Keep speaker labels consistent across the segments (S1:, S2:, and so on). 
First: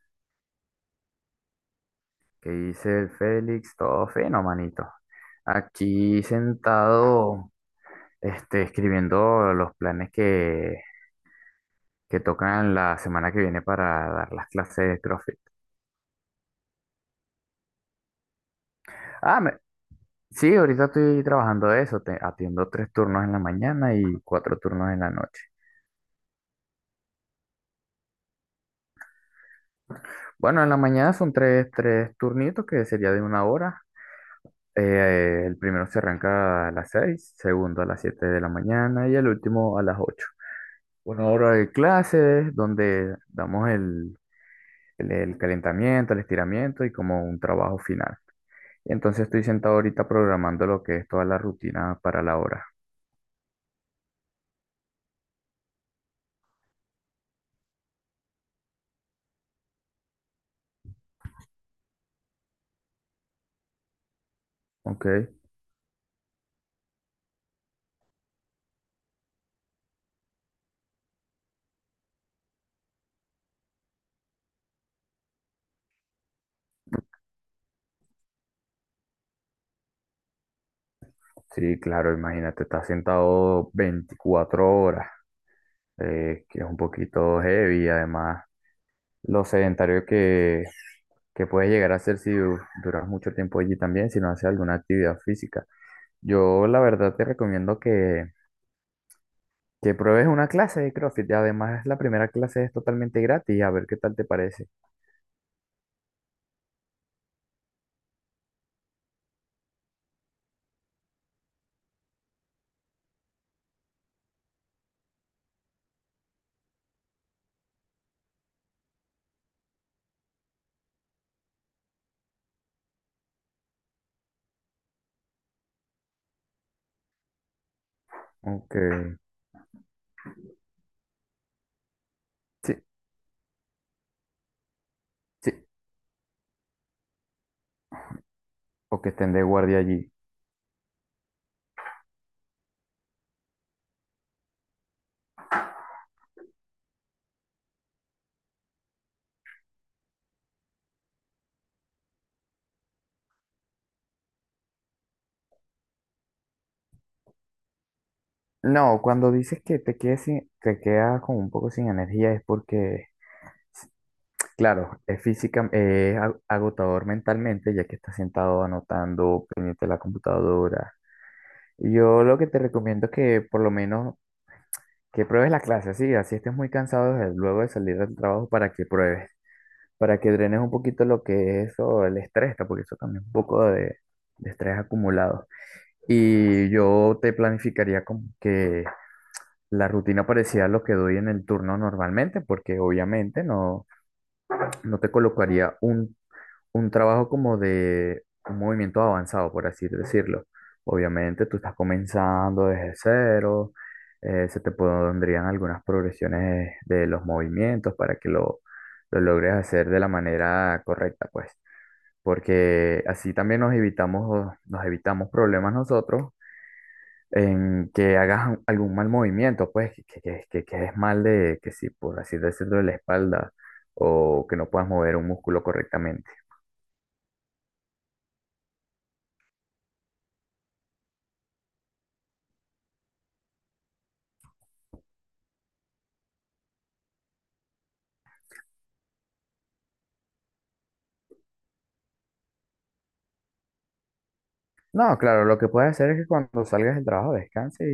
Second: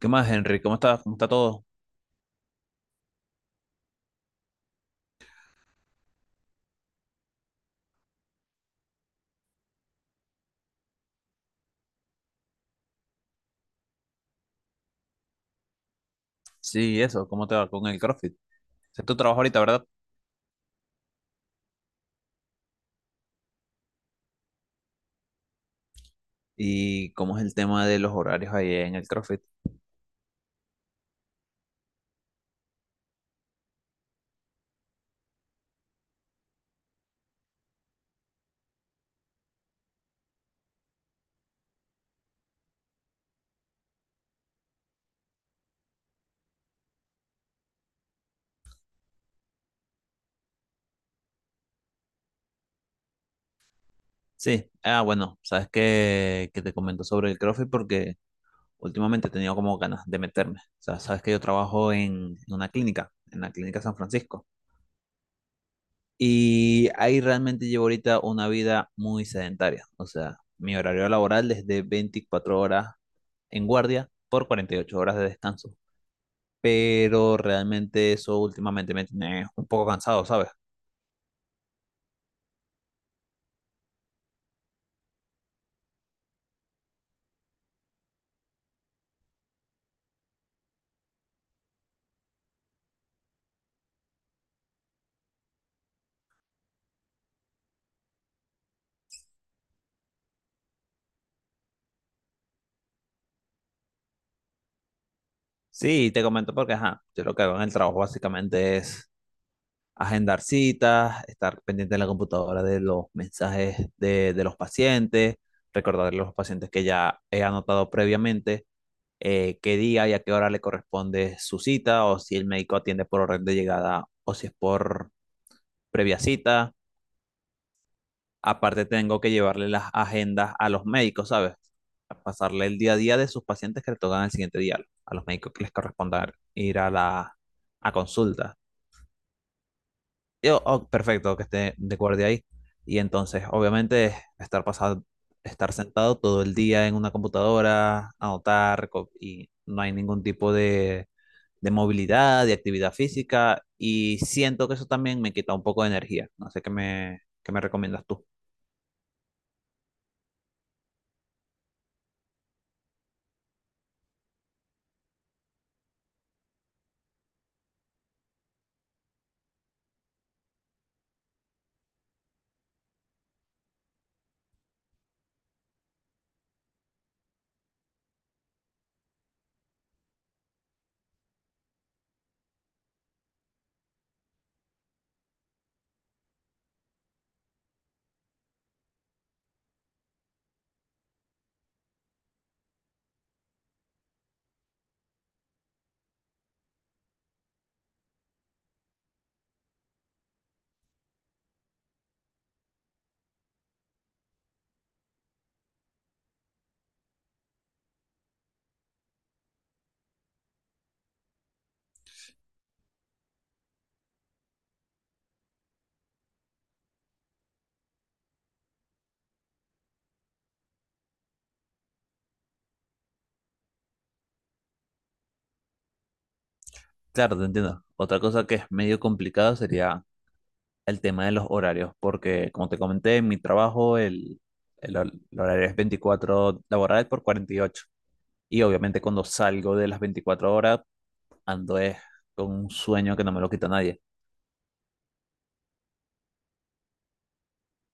S1: ¿Qué más, Henry? ¿Cómo estás? ¿Cómo está todo?
S2: ¿Qué dice el Félix? Todo fino, manito. Aquí sentado, escribiendo los planes que tocan la semana que viene para dar las clases de CrossFit.
S1: Sí, eso, ¿cómo te va con el CrossFit? Ese es tu trabajo
S2: Ah, me-
S1: ahorita, ¿verdad?
S2: sí, ahorita estoy trabajando de eso. Atiendo tres turnos en la mañana y cuatro turnos en la noche.
S1: ¿Y cómo es el tema de los horarios ahí en el CrossFit?
S2: Bueno, en la mañana son tres turnitos que sería de una hora. El primero se arranca a las seis, segundo a las siete de la mañana y el último a las ocho. Una hora de clases donde damos el calentamiento, el estiramiento y como un trabajo final. Entonces estoy sentado ahorita programando lo que es toda la rutina para la hora.
S1: Sí, ah, bueno, sabes que te comento sobre el CrossFit porque últimamente he tenido como ganas de meterme. O sea, sabes que yo trabajo en una clínica, en la clínica San Francisco.
S2: ¿Ok?
S1: Y ahí realmente llevo ahorita una vida muy sedentaria. O sea, mi horario laboral es de 24 horas en guardia por 48 horas de descanso. Pero realmente eso últimamente me tiene un poco cansado, ¿sabes?
S2: Sí, claro, imagínate, estás sentado 24 horas, que es un poquito heavy, además lo sedentario que puedes llegar a ser si du- duras mucho tiempo allí también, si no haces alguna actividad física. Yo la verdad te recomiendo que pruebes una clase de CrossFit. Y además, la primera clase es totalmente gratis. A ver qué tal te parece.
S1: Sí, te comento porque, ajá, yo lo que hago en el trabajo básicamente es agendar citas, estar pendiente en la computadora de los mensajes de los pacientes, recordarle a los pacientes que ya he anotado previamente, qué día y a qué hora le corresponde su cita, o si el médico atiende por orden de llegada o si es por previa cita. Aparte
S2: Aunque,
S1: tengo que llevarle las agendas a los médicos, ¿sabes? A pasarle el
S2: sí,
S1: día a día de sus pacientes que le tocan el siguiente día, a los médicos
S2: sí.
S1: que les corresponda ir a la a consulta.
S2: O que estén de guardia allí.
S1: Yo, oh, perfecto, que esté de guardia ahí. Y entonces, obviamente, estar pasado, estar sentado todo el día en una computadora, anotar, y no hay ningún tipo de movilidad, de actividad física, y siento que eso también me quita un poco de energía. No sé qué me recomiendas tú.
S2: No, cuando dices que te quedes sin, que quedas como un poco sin energía es porque, claro, es física, es agotador mentalmente ya que estás sentado anotando, pendiente de la computadora. Yo lo que te recomiendo es que por lo menos que pruebes la clase, sí, así estés muy cansado luego de salir del trabajo para que pruebes. Para que drenes un poquito lo que es eso, el estrés, está, porque eso también es un poco de estrés acumulado. Y yo te planificaría como que la rutina parecía a lo que doy en el turno normalmente, porque obviamente no, no te colocaría un trabajo como de un movimiento avanzado, por así decirlo. Obviamente tú estás comenzando desde cero, se te pondrían algunas progresiones de los movimientos para que lo logres hacer de la manera correcta, pues porque así también nos evitamos problemas nosotros en que hagas algún mal movimiento, pues que quedes mal de, que si por así decirlo, de la espalda o que no puedas mover un músculo correctamente.
S1: Claro, te entiendo. Otra cosa que es medio complicado sería el tema de los horarios, porque como te comenté, en mi trabajo el horario es 24 laborales por cuarenta y ocho, y obviamente cuando salgo de las 24 horas, ando es con un sueño que no me lo quita nadie.
S2: No, claro, lo que puedes hacer es que cuando salgas del trabajo descanse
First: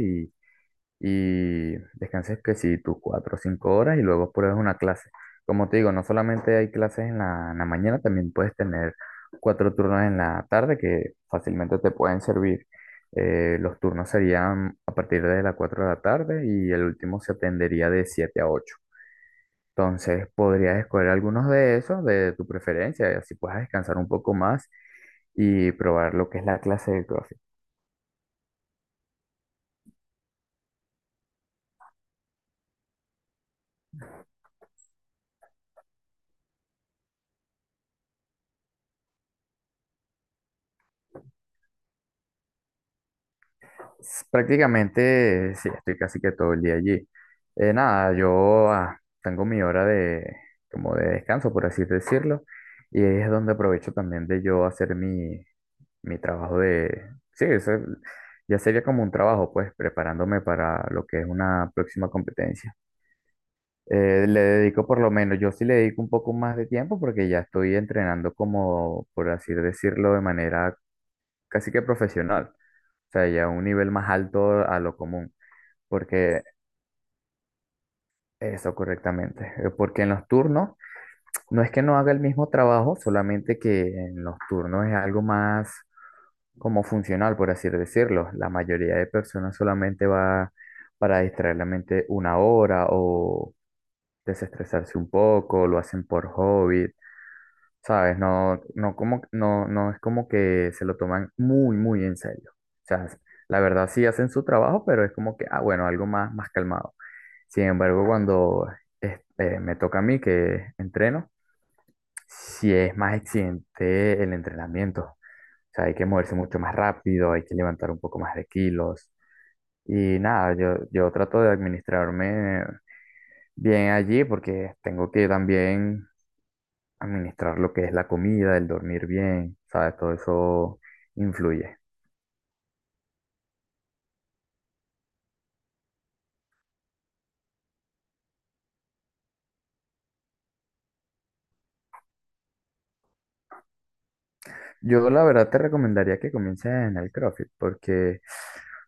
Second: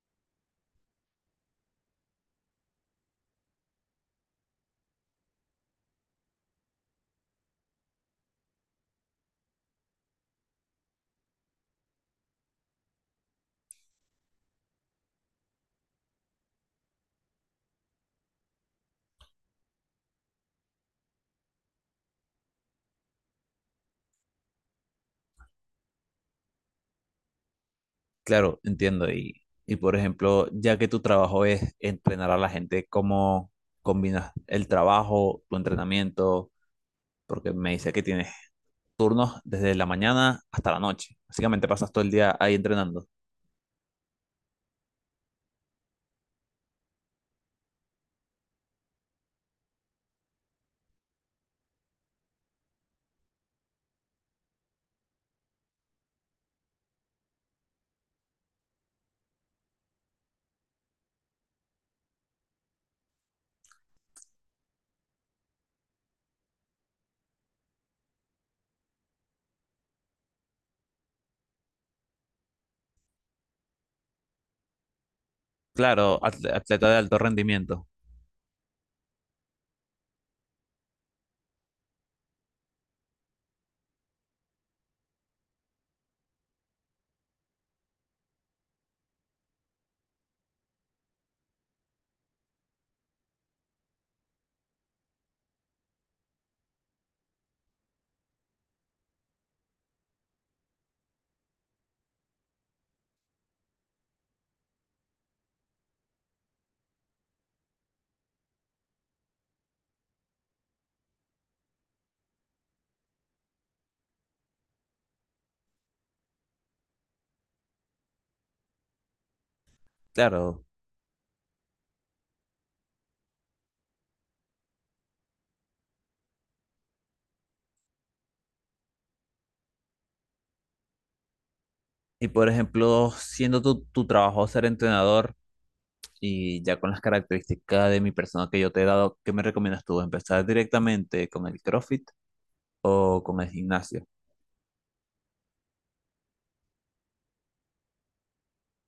S2: y descanses que si tus cuatro o cinco horas y luego pruebes una clase. Como te digo, no solamente hay clases en la mañana, también puedes tener cuatro turnos en la tarde que fácilmente te pueden servir. Los turnos serían a partir de las 4 de la tarde y el último se atendería de 7 a ocho. Entonces podrías escoger algunos de esos de tu preferencia y así puedas descansar un poco más y probar lo que es la clase de CrossFit.
S1: Claro, entiendo. Y por ejemplo, ya que tu trabajo es entrenar a la gente, ¿cómo combinas el trabajo, tu entrenamiento? Porque me dice que tienes turnos desde la mañana hasta la noche. Básicamente pasas todo el día ahí entrenando.
S2: Prácticamente, sí, estoy casi que todo el día allí. Nada, yo tengo mi hora de, como de descanso, por así decirlo, y ahí es donde aprovecho también de yo hacer mi trabajo de... Sí, eso ya sería como un trabajo, pues, preparándome para lo que es una próxima competencia. Le dedico por lo menos, yo sí le dedico un poco más de tiempo porque ya estoy entrenando como, por así decirlo, de manera casi que profesional, o sea, ya a un nivel más alto a lo común.
S1: Claro,
S2: Porque
S1: atleta de alto rendimiento,
S2: eso correctamente. Porque en los turnos no es que no haga el mismo trabajo, solamente que en los turnos es algo más como funcional, por así decirlo. La mayoría de personas solamente va para distraer la mente una hora o desestresarse un poco, lo hacen por hobby, ¿sabes? No, no, como, no, no es como que se lo toman muy, muy en serio. O sea, la verdad sí hacen su trabajo, pero es como que, ah, bueno, algo más, más calmado. Sin embargo, cuando me toca a mí que entreno, si es más exigente el entrenamiento. O sea, hay que moverse mucho más rápido, hay que levantar un poco más de kilos. Y nada,
S1: claro.
S2: yo trato de administrarme bien allí porque tengo que también administrar lo que es la comida, el dormir bien, ¿sabes? Todo eso influye.
S1: Y por ejemplo, siendo tu trabajo ser entrenador y ya con las características de mi persona que yo te he dado, ¿qué me recomiendas tú? ¿Empezar directamente con el CrossFit o con el gimnasio?
S2: Yo la verdad te recomendaría que comiences en el CrossFit porque,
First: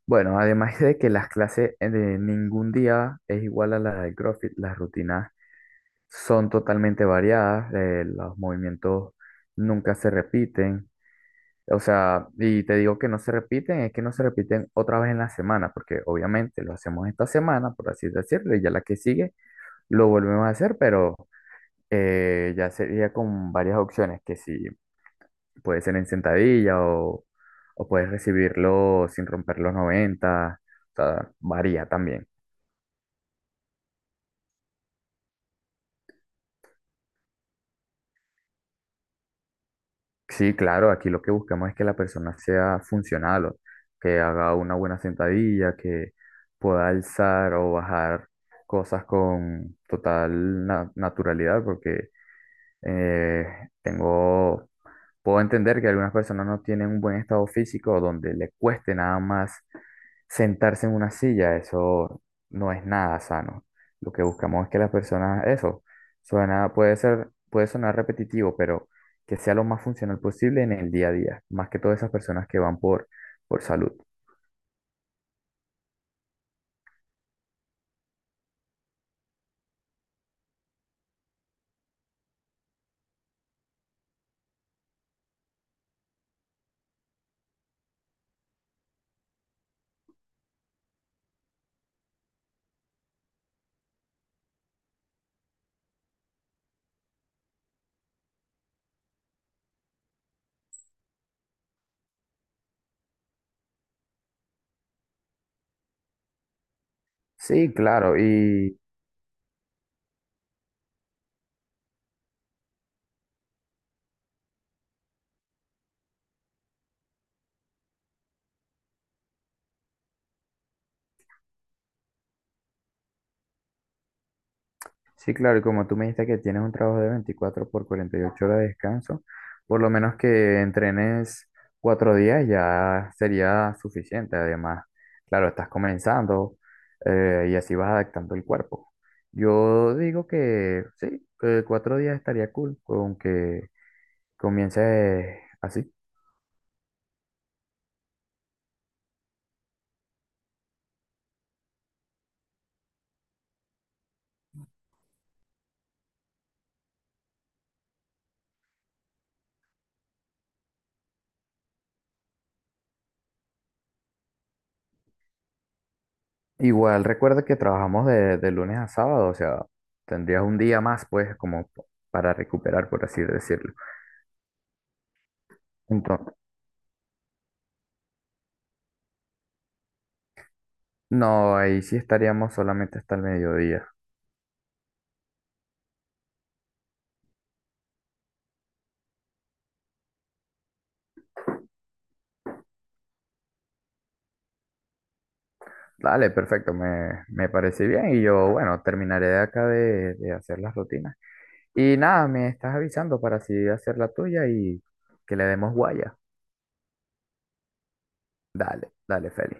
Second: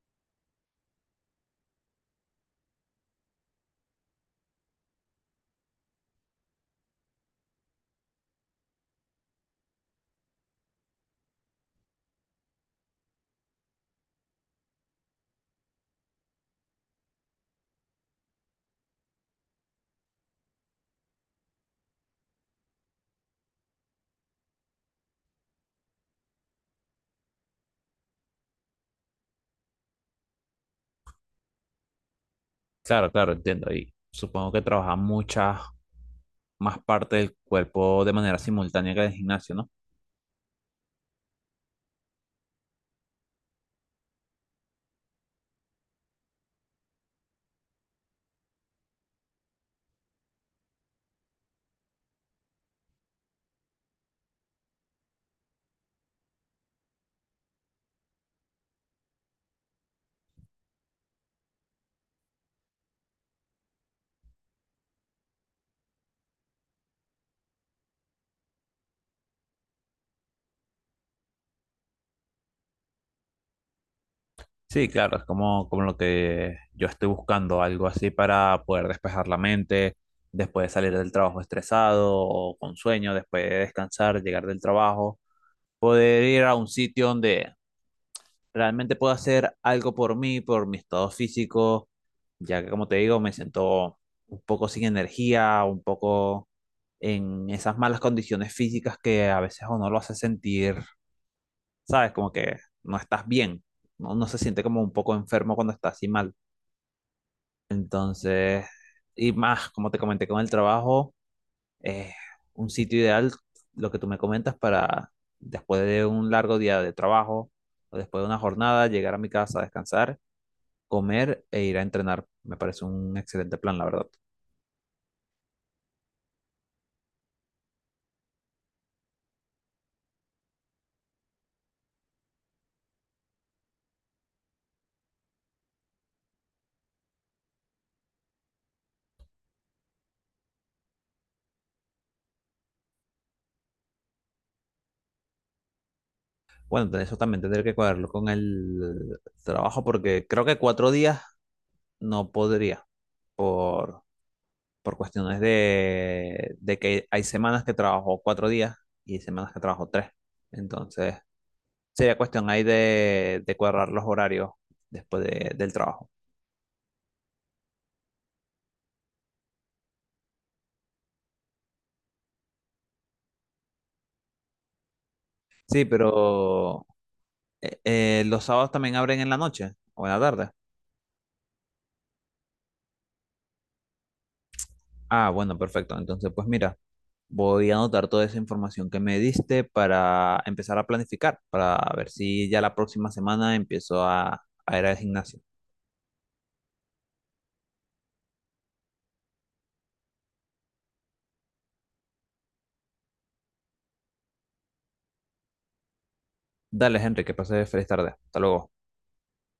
S2: bueno, además de que las clases de ningún día es igual a la del CrossFit, las rutinas son totalmente variadas, los movimientos nunca se repiten, o sea, y te digo que no se repiten, es que no se repiten otra vez en la semana, porque obviamente lo hacemos esta semana, por así decirlo, y ya la que sigue lo volvemos a hacer, pero ya sería con varias opciones, que sí. Puede ser en sentadilla o puedes recibirlo sin romper los noventa. O sea, varía también.
S1: Claro, claro, entiendo. Y supongo que trabaja muchas más partes del cuerpo de manera simultánea que en el gimnasio, ¿no?
S2: Sí, claro, aquí lo que buscamos es que la persona sea funcional, o que haga una buena sentadilla, que pueda alzar o bajar cosas con total naturalidad, porque Eh, tengo, puedo entender que algunas personas no tienen un buen estado físico donde le cueste nada más sentarse en una silla. Eso no es nada sano. Lo que buscamos es que las personas, eso, suena, puede ser, puede sonar repetitivo, pero que sea lo más funcional posible en el día a día, más que todas esas personas que van por salud.
S1: Sí, claro, es como, como lo que yo estoy buscando, algo así para poder despejar la mente, después de salir del trabajo estresado o con sueño, después de descansar, llegar del trabajo, poder ir a un sitio donde realmente pueda hacer algo por mí, por mi estado físico, ya que como te digo, me siento un poco sin energía, un poco en esas malas condiciones físicas que a veces uno lo hace sentir, ¿sabes? Como que no estás bien, no, no se siente como un poco enfermo cuando estás así mal.
S2: Sí, claro,
S1: Entonces,
S2: y
S1: y más, como te comenté con el trabajo, es un sitio ideal, lo que tú me comentas, para después de un largo día de trabajo o después de una jornada, llegar a mi casa, descansar, comer e ir a entrenar. Me parece un excelente plan, la verdad.
S2: Sí, claro, y como tú me dijiste que tienes un trabajo de 24 por 48 horas de descanso, por lo menos que entrenes cuatro días ya sería suficiente. Además, claro, estás comenzando y así vas adaptando el cuerpo. Yo digo que sí, que cuatro días estaría cool, con que comiences así.
S1: Bueno, entonces eso también tendré que cuadrarlo con el trabajo porque creo que 4 días no podría por, por cuestiones de que hay semanas que trabajo 4 días y semanas que trabajo tres. Entonces, sería cuestión ahí de cuadrar los horarios del trabajo.
S2: Igual recuerda que trabajamos de lunes a sábado, o sea, tendrías un día más, pues, como para recuperar, por así decirlo.
S1: Sí,
S2: Entonces,
S1: pero los sábados también abren en la noche o en la tarde.
S2: no, ahí sí estaríamos solamente hasta el mediodía.
S1: Ah, bueno, perfecto. Entonces, pues mira, voy a anotar toda esa información que me diste para empezar a planificar, para ver si ya la próxima semana empiezo a ir al gimnasio.
S2: Dale, perfecto, me parece bien y yo, bueno, terminaré de acá de hacer las rutinas. Y nada, me estás avisando para así hacer la tuya y que le demos guaya.
S1: Dale, Henry, que pases feliz tarde. Hasta luego.
S2: Dale, dale, Feli.